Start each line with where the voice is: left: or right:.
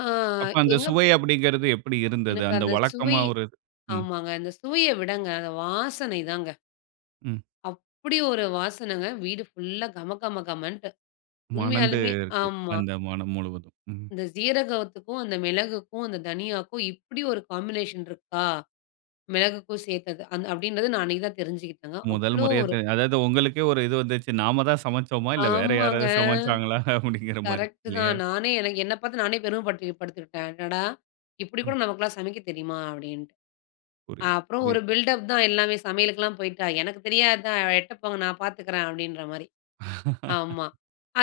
left: ஆ
right: அப்ப அந்த
left: எங்க
right: சுவை அப்படின்கிறது எப்படி இருந்தது.
left: எனக்கு
right: அந்த
left: அந்த சுவை
right: வழக்கமா ஒரு. ம்.
left: ஆமாங்க அந்த சுவைய விட அந்த வாசனை தாங்க.
right: ம்.
left: அப்படி ஒரு வாசனை வீடு ஃபுல்லா கமகமகமன்னுட்டு
right: மணந்து
left: உண்மையாலுமே,
right: இருக்கு.
left: ஆமா.
right: அந்த மனம் முழுவதும், ம்.
left: இந்த சீரகத்துக்கும், அந்த மிளகுக்கும், அந்த தனியாக்கும் இப்படி ஒரு காம்பினேஷன் இருக்கா மிளகுக்கும் சேர்த்தது அப்படின்றது நான் அன்னைக்கு தான் தெரிஞ்சுக்கிட்டது
right: முதல்
left: அவ்வளோ
right: முறையா
left: ஒரு
right: அதாவது உங்களுக்கே ஒரு இது வந்துடுச்சி. நாம் தான் சமைத்தோமா? இல்ல வேற
left: ஆமாங்க.
right: யாராவது சமைத்தாங்களா? அப்படின்கின்ற மாரி
left: கரெக்ட்
right: இல்லயா.
left: தான். நானே என்னப் பாத்து நானே பெருமப்படு படுத்திட்டேன். "அடடா! இப்படி
right: ம்.
left: கூட நமக்குலாம் சமைக்க தெரியுமா?" அப்படின்னுட்டு.
right: புரிது,
left: அப்புறம் ஒரு
right: புரிது.
left: பில்டப் தான் எல்லாமே சமையலுக்குலாம் போய்ட்டா எனக்கு தெரியாத? எட்ட போங்க நான் பாத்துக்குறேன். அப்படின்ற மாரி. ஆமா.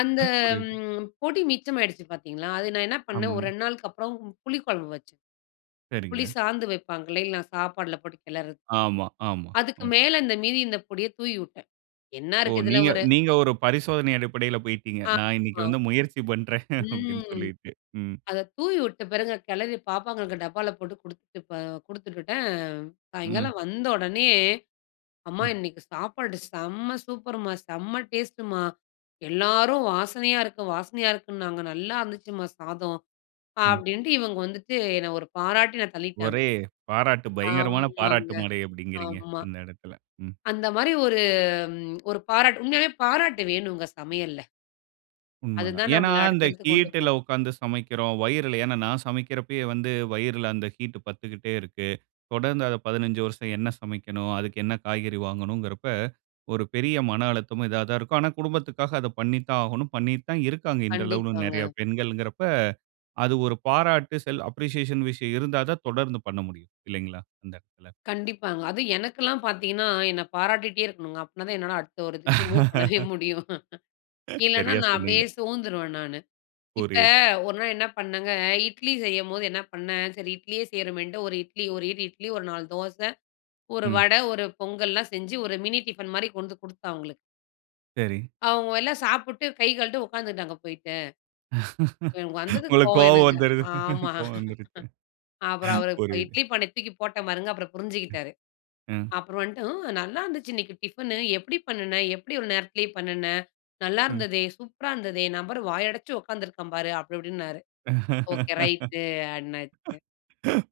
left: அந்த
right: புரியுது.
left: பொடி மிச்சமாகிடுச்சு பாத்தீங்களா, அது நான் என்ன பண்ணேன் ஒரு
right: ஆமாங்க.
left: 2 நாளுக்கு அப்புறம் புளிக்குழம்பு வச்சேன். புளி
right: சரிங்க.
left: சாந்து வைப்பாங்களேல்ல, நான் சாப்பாட்டில போட்டு கிளறுது.
right: ஆமா, ஆமா.
left: அதற்கு
right: ம்.
left: மேல இந்த மீதி இந்த பொடிய தூவி விட்டேன். என்ன
right: ஓ!
left: இருக்குது இதில
right: நீங்க
left: ஒரு
right: நீங்க ஒரு பரிசோதனை அடிப்படையில போய்டீங்க.
left: அ
right: நான் இன்னைக்கு
left: ஆமா.
right: வந்து முயற்சி பண்ணுறேன் அப்படின்னு
left: ம்.
right: சொல்லிட்டு. ம்.
left: அத தூவி விட்ட பிறங்க கிளறி பாப்பாங்களங்களுக்கு டப்பால போட்டு கொடுத்துட்டு இப்ப கொடுத்துட்டுட்டேன்.
right: ம்.
left: சாயங்காலம் வந்த உடனே "அம்மா,
right: ம்.
left: இன்னைக்கு சாப்பாடு செம்ம சூப்பர்மா, செம்ம டேஸ்ட்டுமா எல்லோரும் வாசனையா இருக்கு, வாசனையா இருக்குன்னாங்க நல்லா இருந்துச்சுமா சாதம்."
right: ம்.
left: அப்படின்ட்டு இவங்க வந்துட்டு என்னை ஒரு பாராட்டி ந தள்ளிட்டாங்க.
right: ஒரே பாராட்டு பயங்கரமான பாராட்டு
left: ஆமாங்க.
right: மழை அப்படின்கிறீங்க.
left: ஆமா.
right: அந்த இடத்தில. ம்.
left: அந்த மாரி ஒரு ம் ஒரு பாராட்டு உண்மையாகவே பாராட்டு வேணும்ங்க சமையல்ல.
right: உண்மதான்.
left: அதுதான்
right: ஏன்னா,
left: நம்மள
right: அந்த
left: அடுத்தடுத்து கொண்டு
right: ஹீட்ல
left: போகும்.
right: உட்கார்ந்து சமைக்கிறோம். வயிறில ஏன்னா நான் சமைக்கிறபோவே வந்து வயிறில அந்த ஹீட் பட்டுக்கிட்டே இருக்கு. தொடர்ந்து அத 15 வருஷம் என்ன சமைக்கணும், அதற்கு என்ன காய்கறி வாங்கணும் என்கிறப ஒரு பெரிய மன அழுத்தமும் இதுவா தான் இருக்கும். ஆனா, குடும்பத்திற்காக அத பண்ணி தான் ஆகணும். பண்ணிட்டு தான் இருக்காங்க. இந்த அளவுல நெறைய
left: கண்டிப்பாங்க.
right: பெண்கள் என்கிறப அது ஒரு பாராட்டு செல்ஃப் அப்ரிஷியேஷன் விஷயம் இருந்தா தான் தொடர்ந்து பண்ண முடியும் இல்லங்களா? இந்த இடத்துல.
left: கண்டிப்பாங்க அதும் எனக்கெல்லாம் பாத்தீங்கன்னா, என்ன பாராட்டிகிட்டே இருக்கணுங்க. அப்படினா தான் என்னால அடுத்த ஒரு இதுக்கு மூவ் பண்ணவே முடியும். இல்லனா
right: சரியா
left: நான்
right: சொன்னீங்க.
left: அப்படியே சோந்துடுவேன் நானு. இப்ப
right: புரியுது.
left: ஒரு நாள் என்ன பண்ணேங்க, இட்லி செய்யும்போது என்ன பண்ணேன் சரி இட்லியே செய்றோமேட்டு ஒரு இட்லி, ஒரு இடு இட்லி ஒரு 4 தோசை, ஒரு
right: ம்.
left: வடை, ஒரு பொங்கல்லாம் செஞ்சு ஒரு மினி டிஃபன் மாரி கொண்டு கொடுத்தேன் அவங்களுக்கு.
right: சரி.
left: அவங்க எல்லாம் சாப்பிட்டு கை கழட்டு உட்கார்ந்துகிட்டாங்க போயிட்டு. எனக்கு வந்தது
right: உங்களுக்கு
left: கோவம்
right: கோவம்
left: எனக்கு,
right: வந்துடுது
left: ஆமா.
right: கோவம் வந்துடுது.
left: அப்புறம் அவர்
right: புரியுது.
left: இட்லி பானைய தூக்கி போட்டேன் பாருங்க. அப்புறம் புரிஞ்சுக்கிட்டாரு.
right: ம்.
left: அப்புறம் வந்துட்டு "ம் நல்லா இருந்துச்சு, இன்னைக்கு டிஃபன்னு. எப்படி பண்ணின? எப்படி ஒரு நேரத்திலேயே பண்ணின?
right: ம்.
left: நல்லாயிருந்ததே, சூப்பரா இருந்ததே. நபர் வாய அடைச்சு உட்காந்துருக்கேன் பாரு." அப்படி இப்படின்னாரு. Okay right. [unintelligible]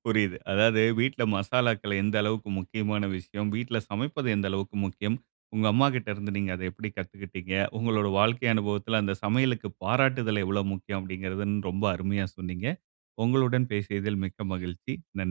right: புரியுது. அதாவது வீட்ல மசாலாக்கள் எந்த அளவுக்கு முக்கியமான விஷயம். வீட்ல சமைப்பது எந்த அளவுக்கு முக்கியம், உங்க அம்மாகிட்ட இருந்து நீங்க அத எப்படி கத்துகிட்டீங்க, உங்களோட வாழ்க்கை அனுபவத்தில அந்த சமையலுக்கு பாராட்டுதல் எவ்வளவு முக்கியம் அப்படின்கிறது ரொம்ப அருமையா சொன்னீங்க. உங்களுடன் பேசியதில் மிக்க மகிழ்ச்சி நன்றி.